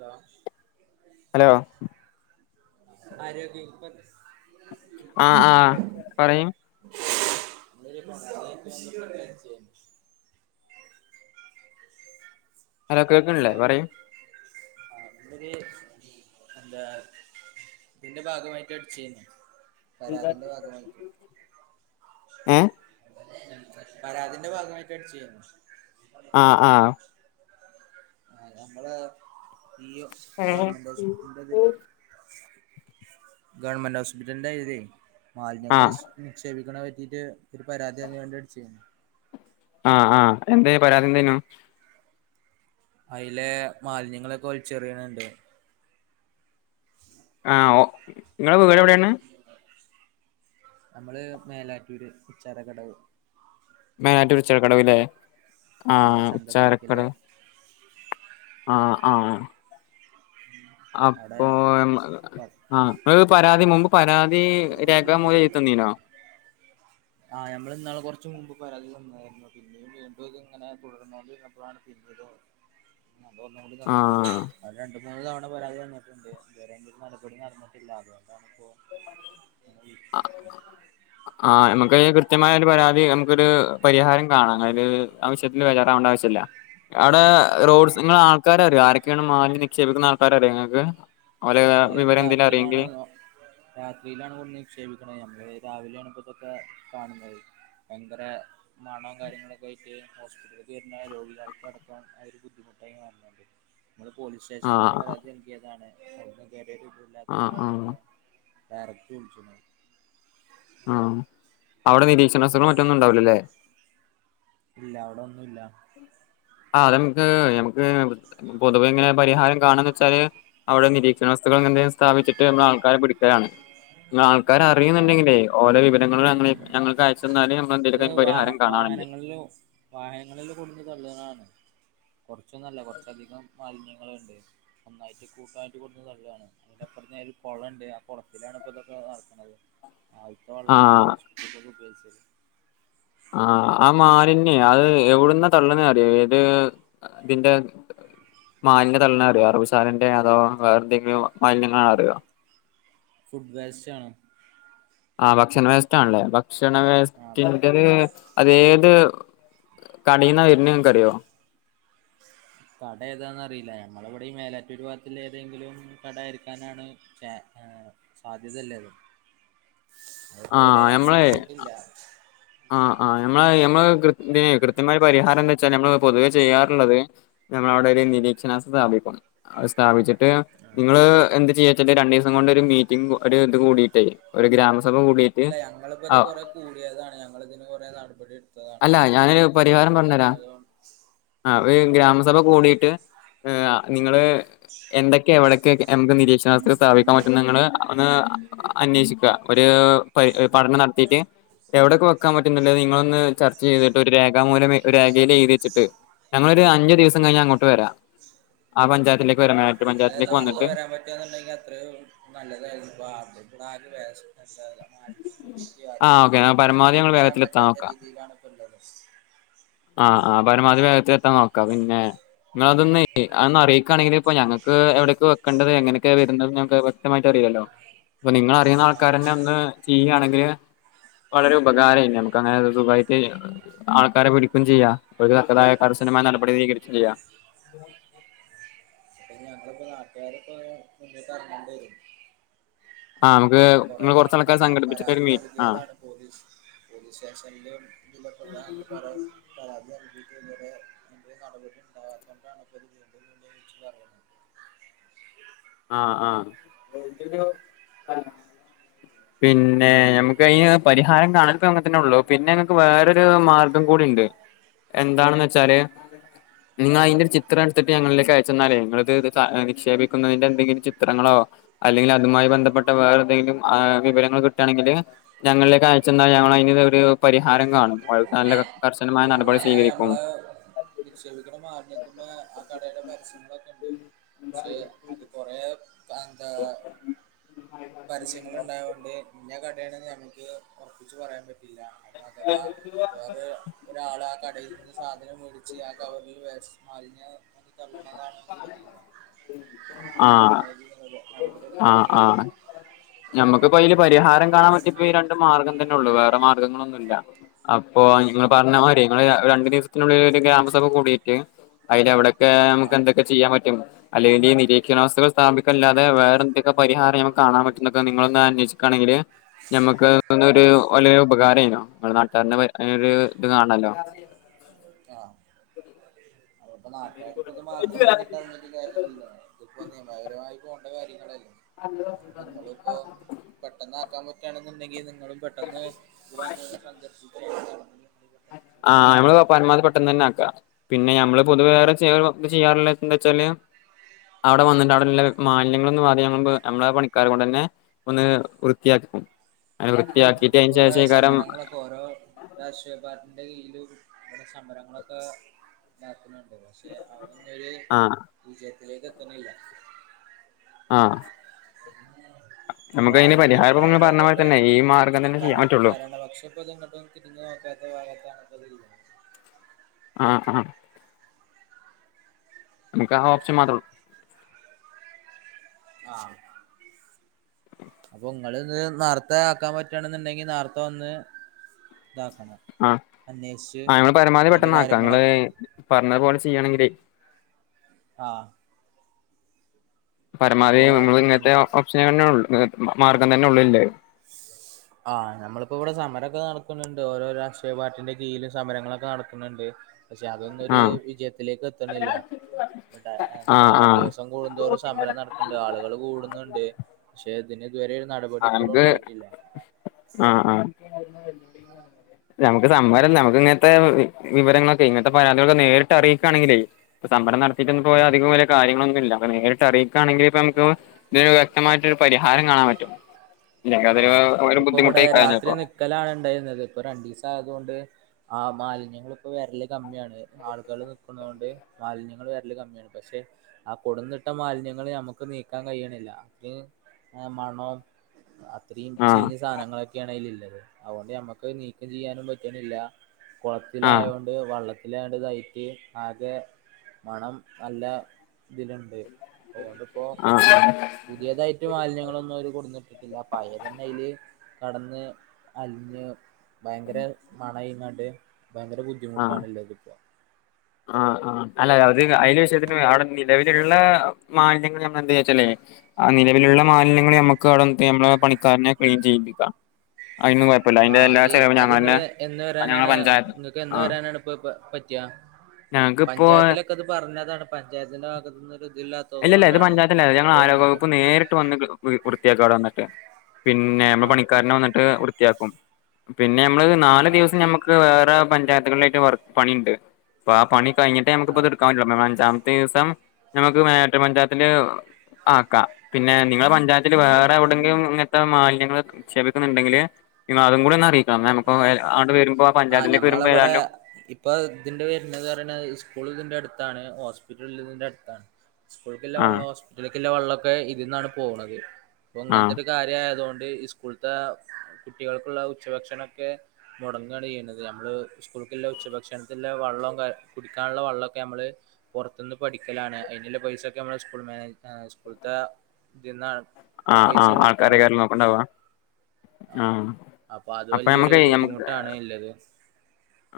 ലാ ഹലോ ആരോഗ ആഹ ആഹ പറയും [unintelligible] ഹലോ കേൾക്കണില്ലേ പറൂ ആ എ [unintelligible] എന്താ ഇതിന്റെ ഭാഗമായിട്ട് അടിച്ചുന്ന പരാതിന്റെ ഭാഗമായി ഏ പരാതിന്റെ ഭാഗമായിട്ട് അടിച്ച്യന്ന ആഹ് ആഹ നമ്മള് [unintelligible] ഈ ആഹ് ഗവൺമെന്റ് ഹോസ്പിറ്റലിന്റെതില് [unintelligible] ഗവൺമെന്റ് ഹോസ്പിറ്റലിന്റെ ഇതേ മാലിന്യങ്ങള്ൾ ആഹ് നിക്ഷേപിക്കണ പറ്റിട്ട് ഒരുര് പരാതിയ അന് വേണ്ടിയിട്ട് ചെയ്യുന്നു ആഹ് ആഹ് എന്ത് പരാതി എന്തനു അതിലെ മാലിന്യങ്ങളൊക്കെ ഒലിച്ചെറിയണുണ്ട് ആ നിങ്ങളെ വീട് എവിടെയാണ് നമ്മള് മേലാറ്റൂർ ഉച്ചാര കടവ് മെയിനായിട്ടരു ചിറക്കടവല്ലേ ആ ആഹ് ഉച്ചാരക്കട ചന്തപ്പടിക്കല്ലേ [unintelligible] ആഹ അവിടെ അപ്പൊ ആ പരാതി മുമ്പ് പരാതി രേഖാമൂലം എത്തണ്ട് ത്തീണോ ആ ഞമ്മള് ഇന്നാളെ കൊറച്ച് പരാതി വന്നായിരുന്നു പിന്നെയും വീണ്ടും ഇത് ഇങ്ങനെ തുടർന്നോണ്ട് ഇരുന്നപ്പോഴാണ് പിന്നിത് ഒന്ന് കൂടി തന്നത് ആഹ് അ രണ്ടു മൂന്ന് തവണ പരാതി തന്നിട്ടുണ്ട് ഇതുവരെ ഒരു നടപടി നടന്നിട്ടില്ല അതുകൊണ്ടണ് ഇപ്പോ ഇങ്ങനെ ആ വിളിച്ച് നിക്കണെ ആ നമുക്ക് കൃത്യമായ ഒരു പരാതി നമുക്കൊരു പരിഹാരം കാണാം അതായത് ആവശ്യത്തിൽ വെചാറ ആവശ്യമില്ല ആ ആൾക്കാരൊ അറിയോ മാലിന്യം നിക്ഷേപിക്കുന്ന ആൾക്കാരെ അറിയോ നിങ്ങൾക്ക് ഓലെ ഇല്ല അത് വിവരം എന്തേലും രാത്രിയിലാണോ അറിയെങ്കില് രാത്രിയിലാണ് കൊണ്ട് നിക്ഷേപിക്ക ഞമ്മള് രാവിലെ ആണ് ഇപ്പോതൊക്കെ കാണുന്നത് ഭയങ്കര മണവും കാര്യങ്ങളൊക്കെ ആയിട്ട് ഹോസ്പിറ്റലിൽ വരുന്ന രോഗികൾക്കടക്കം അത് ഒരു ബുദ്ധിമുട്ടായി മാറി നമ്മള് പോലീസ് സ്റ്റേഷനില ഒക്കെ ആഹ് പരാതി നൽകിയതാണ് അവിടുന്ന് ആ ആ ആർത്തും വിളിച്ചണ് ആ അവിടെ നിരീക്ഷണ അസുഖം മറ്റൊന്നും ഉണ്ടാവിലല്ലേ ഇല്ല അവിടെന്നുല്ല ആ നമുക്ക് നമുക്ക് പൊതുവെ എങ്ങനെ പരിഹാരം കാണാന്ന് വെച്ചാല് അവിടെ നിരീക്ഷണ എന്തെങ്കും സ്ഥാപിച്ചിട്ട് നമ്മ ആൾക്കാരെ പിടിക്കാനാണ് നിങ്ങൾ ആൾക്കാര് ആഹ് അറിയുന്നുണ്ടെങ്കിലെ ഓരോ വിവരങ്ങളും ഞങ്ങൾക്ക് അയച്ചു തന്നാലും നമ്മള് എന്തെങ്കും പരിഹാരം കാണാണിന് വാഹനങ്ങളിലോ വാഹനങ്ങളിലോ കൊണ്ടുന്നു തള്ളാണ് കുറച്ചൊന്നല്ല കുറച്ചധികം മാലിന്യ ണ്ട് നന്നായിട്ട് കൂട്ടായിട്ട് കൊണ്ടുന്ന് തള്ളുകാണ് പിന്നെ പറഞ്ഞാല് ഒരു കുളണ്ട് ആ കുളത്തിലാണ് ഇപ്പോ ഇതൊക്കെ നടക്കുത് ആവശ്യമുള്ള വെള്ളാണ് നമ്മൾ ആഹ് ഹോസ്പിറ്റലക്കെ ഉപയോഗി സൗണ്ട് ക്ലിയർ അല്ല ആ ആ മാലിന്യ അത് എവിടുന്ന തള്ളുന്നേ അറിയ ഏത് ഇതിൻ്റെ മാലിന്യ തള്ളന് അറിയൊ അറവുസാലന്റെ അതോ വേറെന്തെങ്കിലും മാലിന്യങ്ങളണൊ അറിയുക ഫുഡ് വേസ്റ്റ് ആണോ ആ ഭക്ഷണ വേസ്റ്റ് ആണല്ലേ ഭക്ഷണ ആ വേസ്റ്റിൻറത് അതേത് കടന്ന വരുന്ന അറിയോ കട ഏതാന്ന് അറിയില്ല ഞമ്മള് ഇവിടെ ഈ മേലാറ്റുർഭാഗത്തിൽ ഏതെങ്കിലും കട ആരിക്കാനാണ് ആ സാധ്യതല്ലേത് ആ അതുവരെ ഞമ്മളെ അന്വേഷിച്ചിട്ടില്ല ആ ആ ഞമ്മള് നമ്മള് കൃകൃത്യമായ പരിഹാരം എന്താ വെച്ചാ നമ്മള് പൊതുവെ ചെയ്യാറുള്ളത് നമ്മളവിടെ ഒരു നിരീക്ഷണ സ്ഥാപിക്കും സ്ഥാപിച്ചിട്ട് നിങ്ങള് എന്ത് ചെയ്യച്ച രണ്ട് ദിവസം കൊണ്ട് മീറ്റിംഗ് ഇത് കൂട്ടിയിട്ട് ഒരു ഗ്രാമ സഭ ഇല്ല ഞങ്ങളിപ്പോ ഇത് കൊറെ കൂടിയതാണ് ഞങ്ങളിതിന് കൊറെ നടപടി എടുത്തതാണ് അല്ല പക്ഷെ ഞാനൊരു ഇതൊന്നും ഇതുവരെ പരിഹാരം പറഞ്ഞരാം നടന്നത ആ ഒരു ഗ്രാമസഭ കൂടിയിട്ട് നിങ്ങള് എന്തൊക്കെയ എവിടയൊക്കെ നമുക്ക് നിരീക്ഷണ സ്ഥാപിക്കാൻ പറ്റന്ന് നിങ്ങള് ഒന്ന് അന്വേഷിക്കുക ഒരു പഠനം നടത്തിട്ട് എവിടെയൊക്കെ വെക്കാൻ പറ്റുന്നില്ലേ നിങ്ങളൊന്ന് ചർച്ച ചെയ്തിട്ട് ഒരു രേഖാമൂലം രേഖയി എഴു വെച്ചിട്ട് ഞങ്ങളൊരു അഞ്ചു ദിവസം കഴിഞ്ഞ് അങ്ങോട്ട് വരാം ആ പഞ്ചായത്തിലേക്ക് ആ വരാം മേട്ട് അല്ലെ പഞ്ചായത്തിലേക്ക് നാർത്ത വന്നിട്ട് വരാൻ പറ്റന്നുണ്ടെങ്കിൽ അത്ര നല്ലതായിരുന്നു ഇപ്പൊടെ ആ ഓക്കെ പരമാവധി ഞങ്ങൾ ഹോസ്പിറ്റലക്ക് വരാൻ വേഗത്തിലെത്താൻ പറ്റാത്ത നോക്കാം രീതിയിലാണ് ഉള്ളത് ആ ആ പരമാവധി വേഗത്തിൽ എത്താൻ നോക്കാം പിന്നെ നിങ്ങള് അതൊന്ന് അതൊന്ന് അറിയിക്കാണെങ്കിൽ ഇപ്പൊ ഞങ്ങ ക്ക് എവിടേക്ക് വെക്കണ്ടത് എങ്ങനൊക്കെ വരുന്നത് ഞങ്ങക്ക് വ്യക്തമായിട്ട് അറിയാല്ലോ അപ്പൊ നിങ്ങള് അറിയണ ആഹ് ആൾക്കാരന്ന് ഒന്ന് ചെയ്യുവാണെങ്കില് വളരെ ഉപകാരായി ഞമുക്ക് അങ്ങനെ സുഖായിട്ട് ആൾക്കാരെ വിളി ക്കയും ചെയ്യാ അവക്ക് തക്കതായ കർശനമായ നടപടി സ്വീകരിക്കയും ചെയ്യാം അപ്പൊ ഞങ്ങളിപ്പോ നാട്ടുകാര് ഇപ്പോ മുന്നിട്ട് എറങ്ങേണ്ടി വരും ആ നമുക്ക് കൊറേ നിങ്ങൾ തവണ കുറച്ച് ആൾക്കാരെ പരാ സംഘടിപ്പിച്ചിട്ട് പരാതി ഒരു മീ ആ നൽകിയതാണ് പോലീസ് പോലീസ് സ്റ്റേഷനിലും [unintelligible] [unintelligible] പരാതി [unintelligible] വീണ്ടും ഇങ്ങനെ [inaudible] നടപടി ഇണ്ടാവോത്താണ്ടാണ് [inaudible] [inaudible] ആഹ് ആ പിന്നെ നമുക്കൈന് പരിഹാരം കാണലിപ്പം തങ്ങനതന്നെ ഒള്ളു പിന്നെ ഇങ്ങക്ക് വേറൊരു മാർഗം കൂടി ണ്ട് എന്താണെന്ന് വെച്ചാല് നിങ്ങൾ അതിന്റെ ഒരു ചിത്രം എടുത്തിട്ട് ഞങ്ങളിലേക്ക് അയച്ചെന്നാലേ നിങ്ങളിത് നിക്ഷേപിക്കുന്നതിന്റെ എന്തെങ്കിലും ചിത്രങ്ങളോ അല്ലെങ്കിൽ അതുമായി ബന്ധപ്പെട്ട വേറെന്തെങ്കിലും ആ വിവരങ്ങൾ കിട്ടാണെങ്കിൽ ഞങ്ങളിലേക്ക് അയച്ചന്നാൽ ഞ്ഞങ്ങളൈനുള്ളൊരു പരിഹാരം കാണും [unintelligible] ശക്തമായ നടപടി മാലിന്യ സ്വകരിക്കും നമ്മളെ നിക്ഷേപിക്കണ മാലിന്യത്തിമ്മേ ആ കടേടെ പരസ്യം [inaudible] പക്ഷെ അത് കൊറേ പ്പ എന്താ പരസ്യങ്ങൾ ഇണ്ടായൊണ്ട് പിന്നെ ക ടേണന്നു ഞമ്മക്ക് ഒറപ്പിച്ച് പറയാൻ പറ്റില്ല അഥവാ വേറെ ഒരാൾ ആ കടയിൽ നിന്ന് സാധനം മേടി ച്ച് ആ കവറില് വേസ്റ്റ് മാലിന്യം [unintelligible] കാണണതാന്നും അറിയില്ല അതൊണ്ട ആ [inaudible] [unintelligible] പറഞ്ഞി വെക്കൂല നമ്മുക്ക്പ്പൈല് പരിഹാരം കാണാൻ പറ്റിയപ്പം ഈ രണ്ട് മാർഗം തന്നെ ഉള്ളൂ വേറെ മാർഗ്ഗങ്ങളൊന്നുല്ല അപ്പൊ നിങ്ങള് ആ പറഞ്ഞ മാതിരി നിങ്ങൾ രണ്ടു ദിവസത്തിനുള്ളിൽ ഒരു ഗ്രാമസഭ കൂടിയിട്ട് അതിലവിടെ ക്ക് ആ നമുക്ക് എന്തൊക്കെ ചെയ്യാൻ പറ്റും അല്ലെങ്കിൽ ഈ നിരീക്ഷണാവസ്തുകൾ സ്ഥാപിക്കല്ലാതെ വേറെന്തങ്കി പരിഹാരം നമ്മക്ക് കാണാൻ പ റ്റുന്നക്ക നിങ്ങളൊന്ന് അന്വേഷിക്കാണെങ്കില് ഞമ്മക്ക് ആ ഒരു വലിയ ഉപകാരേന്നു നമ്മ നാട്ടുകാരെനെ ഒരു ഇത് കാണല്ലോ ആ അതിപ്പോ നാട്ടുകാരിപ്പോ ഇത് മാത്രം മുന്നിട്ട് ഇറങ്ങിട്ട് കാര്യല്ലല്ലോ ഇതിപ്പോ നിയമപരമായി പോകേണ്ട കാര്യങ്ങളല്ലേ അതോണ്ട് ഇങ്ങളിപ്പോ പെട്ടെന്നാക്കാൻ പ റ്റാണെന്നുണ്ടെങ്കിൽ നിങ്ങളും പെട്ടെന്ന് ഇവിടെ വന്ന് സന്ദർശി ആഹ് നമ്മള് പരമാവധി പെട്ടെന്ന് തന്നെ ആക്കാം പിന്നെ ഞമ്മള് പൊതുവെ വേറെ വർക്ക് ചെയ്യാറില്ലാത്തതെന്താ വെച്ചാല് അവിടെ വന്നിട്ട് അവിടെള്ള മാലിന്യങ്ങളൊന്ന് [unintelligible] നമ്മളെ പണിക്കാരകൊണ്ട് തന്നെ ഒന്ന് വൃത്തിയാ ഉ അയിന് വൃത്തിയാ നമ്മളിപ്പോ ഇവിടെ സമരങ്ങളൊക്കെ ഓരോ രാഷ്ട്രീയ പാർ ട്ടീടെ കീഴിലും ഇവിടെ സമരങ്ങളൊക്കെ എണ്ടാക്കണെണ്ട് പക്ഷെ അതൊന്നരു ആഹ് വിജയത്തിലേക്ക് എത്തണില്ല ആ ഉ നമുക്ക് അതിന് പരിഹാരപ്പം ഇങ്ങള്പറഞ്ഞ പോലെ തന്നെ ഈ മാ ഭരണപക്ഷപ്പം ഈ ഭാഗത്തേക്ക് ഇങ്ങോട്ടൊന്നും തിരിഞ്ഞ് നോക്കാത്ത ഭാഗത്താണ് ഇതിപ്പളളത് ആ ആ നമുക്ക് ആ ഓപ്ശൻ മാത്രേ ഉള്ള് ആഹ് അപ്പൊ ഇങ്ങളിത് ഇന്ന് നേർത്തെ ആക്കാൻ പറ്റണെന്നുണ്ടെങ്കി നേർത്തെ വന്ന് ഇതാക്കണം ആഹ അന്വേഷിച്ച് ആ നമ്മൾ പരമാവധി അതിന്റെ പെട്ടെന്ന് ആക്കാം നിങ്ങള് കാര്യങ്ങളൊക്കെ പറഞ്ഞതു പോലെ ചെയ്യണങ്കിലേ ആഹ പരമാവധി നമ്മള് എ ഇങ്ങനത്തെ ഓപ്ഷന തന്നെ ഉള്ളൂ മാർഗ്ഗം തന്നെ ഉള്ളൂല്ലേ [inaudible] ആഹ് നമ്മളിപ്പോ ഇവിടെ സമരമൊക്കെ നടക്കുന്നുണ്ട്. ഓരോ രാഷ്ട്രീയ പാർട്ടിന്റെ കീഴിലും സമരങ്ങളൊക്കെ നടക്കുന്നുണ്ട്. പക്ഷെ അതൊന്നും ഒരു ആഹ് വിജയത്തിലേക്ക് എത്തുന്നില്ല. എന്താ ആഹ് ആഹ് ദിവസം കൂടുന്തോറും സമരം നടക്കുന്നുണ്ട്, ആളുകൾ കൂടുന്നുണ്ട് പക്ഷെ ഇതു വരേഒരു നടപടി ഇപ്പോഴും നമക്ക് ഉണ്ടായിട്ടില്ല ആ ആ നമുക്ക് സമരം നമുക്ക് ഇങ്ങനത്തെ വിവരങ്ങളൊക്കെ ഇങ്ങനത്തെ പരാതികളൊക്കെ നേരിട്ട് അറിയിക്കുകയാണെങ്കിലെ പ്പം സമരം നട റ്റൊന്ന പോയാ ആഹ് അധികം വല്യ കാര്യങ്ങളൊന്നുല്ല. നേരിട്ട് അറിയിക്കുകയാണെങ്കിൽ ഇപ്പൊനമുക്ക് ഇതിന് വ്യക്തമായിട്ട് ഒരു പരിഹാരം കാണാൻ പറ്റും. ഇല്ലെങ്കിൽ ആ അതൊരു ഒരു നമ്മളിപ്പോ ഇവിടെ ബുദ്ധിമുട്ടായി രാത്രി കഴിഞ്ഞപ്പോ നിക്കലാണ് ഉണ്ടായിരുന്നത് ഇപ്പൊ രണ്ടു ദിവസം ആയതുകൊണ്ട് ആ മാലിന്യങ്ങൾ ഇപ്പോവരല് കമ്മിയാണ് ആളുകൾ നിൽക്കുന്നത് കൊണ്ട് മാലിന്യങ്ങൾ വരല് കമ്മിയാണ്. പക്ഷെ ആ കൊടന്നിട്ട മാലിന്യങ്ങൾ നമ്മക്ക് നീക്കാൻ കഴിയണില്ല. അതിന് മണോം ഇത്രയും ആഹ് ചീഞ്ഞ സാധനങ്ങളൊക്കെയാണ് അതിൽ ഉള്ളത്. അതുകൊണ്ട് മ്മക്ക് നീക്കം ചെയ്യാനും പറ്റുന്നില്ല. ആഹ് കുളത്തിലായത് കൊണ്ട് വള്ളത്തി ലാണ്ടതായിട്ട് ആകെ മണം നല്ല ഇതിലുണ്ട്. അതോണ്ടിപ്പോ ആഹ് പുതിയതായിട്ട് മാലിന്യങ്ങളൊന്നും അവര് കൊട്ന്നിട്ടില്ല. അപയതന്നെ അതിൽ കടന്ന് അലിഞ്ഞ് ഭയങ്കര മണയിക്കാൻ ഭയങ്കര ബുദ്ധിമുട്ടാണല്ലോ ഇതിപ്പോ ആ ആ അല്ല അത് അതില് വിഷയത്തിന് അവിടെ നിലവിലുള്ള മാലിന്യങ്ങൾ നമ്മൾ എന്തയ്യാച്ചാലേ ആ നിലവിലുള്ള മാലിന്യങ്ങൾ നമ്മുക്ക് അവിടെ നമ്മളെ പണിക്കാരനെ ക്ലീൻ ചെയ്യിപ്പിക്ക. ഉ [unintelligible] അതിനൊന്നും കുഴപ്പില്ല അതിന്റെ എല്ലാ ചെലവും ഞൻതന്നെ എന്ന് ഞങ്ങള വരാനാണ് പഞ്ചായത്ത് നിങ്ങക്ക് എന്ന് ആഹ് വരാനാണ് ഇപ്പൊ പറ്റ്ക, ഞങ്ങക്കിപ്പോ പഞ്ചായത്തിലൊക്കെ അത് പറ പറഞ്ഞതാണ് പഞ്ചായത്തിന്റെ ഭാഗത്ത് നിന്ന് ഒരു ഇതില്ലാത്തത് ഇല്ല ഇല്ല ഇത് കൊണ്ടാണ് പഞ്ചായത്തിലല്ല, ഞങ്ങൾ ഇപ്പൊ നിങ്ങക്ക് ആരോഗ്യവകുപ്പ് നേരിട്ട് വന്ന് വൃത്തിയാക്ക അവിടെ വന്നിട്ട് പിന്നെ നമ്മൾ ആഹ് പണിക്കാരനെ വന്നിട്ട് വൃത്തിയാക്കും, പിന്നെ നമ്മള് നാല് ആഹ് ദിവസം ഞമ്മക്ക് വേറെ പഞ്ചായത്തുകളിലായിട്ട് വർക്ക് പണിയുണ്ട്. ആ പണി കഴിഞ്ഞിട്ട് നമുക്കത് ആഹ് എടുക്കാൻ പറ്റുള്ളൂ, അഞ്ചാമത്തെ ദിവസം ഞമ്മക്ക് [inaudible] പഞ്ചായത്തില് ആക്കാ, പിന്നെ നിങ്ങള പഞ്ചായത്ത് ഞ്ചായത്തിൽ വേറെ എവിടെയങ്കിലുംഇങ്ങനത്തെ മാലിന്യങ്ങൾ നിക്ഷപിക്കുന്നുണ്ടെങ്കിൽ അതും കൂടി അറിയിക്കി. ആ വരുമ്പോ ഞമ്മളവിടെ ഏതായാലും ഇപ്പൊ ഇതിന്റെ വരുന്നത്പറിണേ സ്കൂൾ അടുത്താണ് ഹോസ്പിറ്റലിന്റെ അടുത്താണ്. സ്കൂളിലേക്കുള്ള ആ വെള്ളോം ഹോസ്പിറ്റൽക്കുള്ള വെള്ളോം ക്കെ ഇതിൽന്നാണ് പോവുന്നത്. അപ്പൊ ആ ഇങ്ങനത്തെ ഒരു കാര്യായതുകൊണ്ട് ഈ സ്കൂൾത്തെ കുട്ടികൾക്കുള്ള ഉച്ചഭക്ഷണമൊക്കെ മുടങ്ങുകയാണ് ചെയ്യുന്നത്, നമ്മൾ സ്കൂൾക്കുള്ള ഉച്ചഭക്ഷണത്തിനുള്ള വെള്ളംഒക്കെ കുടിക്കാനുള്ള വള്ളമൊക്കെ നമ്മൾ പുറത്തുന്ന് പഠിക്കലാണ്. അതിനുള്ള പൈസ ഒക്കെ നമ്മളെ സ്കൂൾ മേനേജ് സ്കൂളത്തെ ഇതി ആഹ ആഹ് ആൾക്കാരെക്കാരം നോക്കണ്ടവാ ആ ആഹ അത് അപ്പൊ നമ്മക്ക് വലിയൊരു ബുദ്ധിമുട്ടാണ് ഇല്ലത്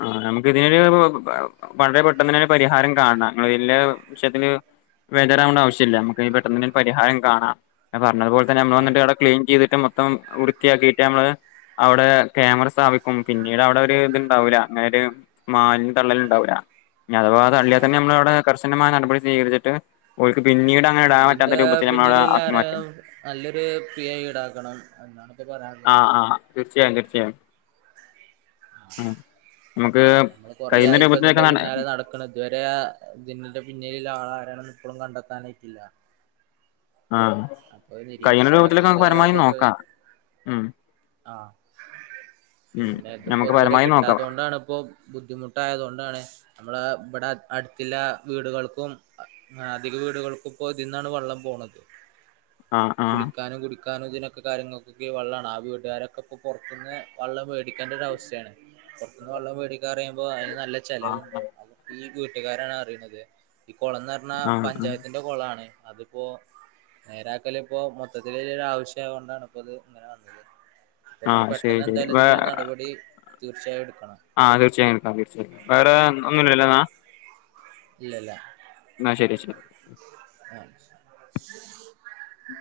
ആ നമുക്ക് ഇതിനൊരു വളരെ പെട്ടെന്ന് തന്നെ ഒരു പരിഹാരം കാണാം ല്ല്യ വിഷയത്തിന് ബേജാറാവേണ്ട ആവശ്യമില്ല നമ്മുക്ക് പെട്ടന്ന് പരിഹാരം കാണാം അ അതുപോല തന്നെ നമ്മൾ ആ വന്നിട്ടവിടെ ക്ലീൻ ചെയ്ട്ട് മം വൃത്തിയാക്കിയിട്ട് നമ്മള് അവിടെ ക്യാമറ സ്ഥാപിക്കും, പിന്നീട് അവിടെ ഒരു ഇ ണ്ടവുല അങ്ങനൊരു മാലിന്യം തള്ളലുണ്ടാവില്ല, അഥവാ തള്ളിയാൽ തന്നെ ആഹ് നമ്മളവിടെ മായ നടപടി സ്വീകരിച്ചിട്ട് ഓൽക് ഇതിന്റെ പിന്നിൽ മാറ്റും ആരായാലും നല്ലൊരു പിഴ ഈടാക്കണം എന്നാണ് ഇപ്പെ പറയാനുള്ളത്. ആആ തീർച്ചയായും തീർച്ചയായും. ഉം നമുക്ക് [unintelligible] നമ്മള് കഴിയുന്ന കൊറേയായി ഇപ്പ ഇതിന്റെ രൂപത്തിലൊക്കെ നട പിന്നാലെ നടകക്കണ് ഇതുവരെ ഇതിന്റെ പിന്നില ആള ആരാണ് എന്ന് ഇപ്പോളും കണ്ടെത്താനായിട്ടില്ല. ആഹ അപ്പൊ കയ്യണരൂപത്തിലൊക്കെ നമ്മക്ക് നിരീക്ഷണത്തിന്റെ പരമാവതി നോക്കാ ഉം. ആഹ ഉം പിന്നെ ഇത് നമുക്ക് [unintelligible] വരെ പരമാവധി കിട്ടാത്ത നോക്കാം തൊണ്ടാപ്പോബുദ്ധിമുട്ടായതോ ണ്ടാണ് നമ്മ മ്മളെ ഇവിടെ അടുത്തില്ല വീടുകൾക്കും അധിക വീടുകൾക്കും ഇപ്പോ ഇതിന്നാണ് വെള്ളം പോണത്. ആഹ് ആഹ് കുളിക്കാനും കുടിക്കാനും ഇതിനൊക്കെ കാര്യങ്ങൾക്കൊക്കെ വെള്ളാണ് ആ വീട്ട ട്ടുകാരൊക്കെ ഇപ്പപൊർത്ത്ന്ന് വെള്ളം വേടിക്കേണ്ട ഒരവസ്ഥയാണ് പൊർത്തുന്ന് വെള്ളം വേടി പറയുമ്പോ അതിന് നല്ല ചെലവുണ്ട് ആഹ് ഈ വീട്ടുകാരാണ് അറിയണത്. ഈ കൊളം ന്ന് പറഞ്ഞാ ആഹ് പഞ്ചായത്തിന്റെ കൊളാണ്. അതിപ്പോ നേരാക്കല് പ്പോ മൊത്തത്തിലൊരു ആവിശ്യാ കൊണ്ടാണ് പ്പോ ത് ഇങ്ങനെ വന്നത്. അപ്പോ ഇങ്ങള് ആഹ് ശരി പെട്ടെന്ന് ശരി എന്തായാലും വേ ഇതിന്റെ ഒരു നടപടി തീർച്ചയായും എടു ആഹ് തീർച്ചയായും എടുക്കാം തീർച്ചയായെട്ക്കാം വേറെ ഒന്നുലല്ലോന്നാ. ഇല്ല ഇല്ല. എന്ന ശരി ശ അ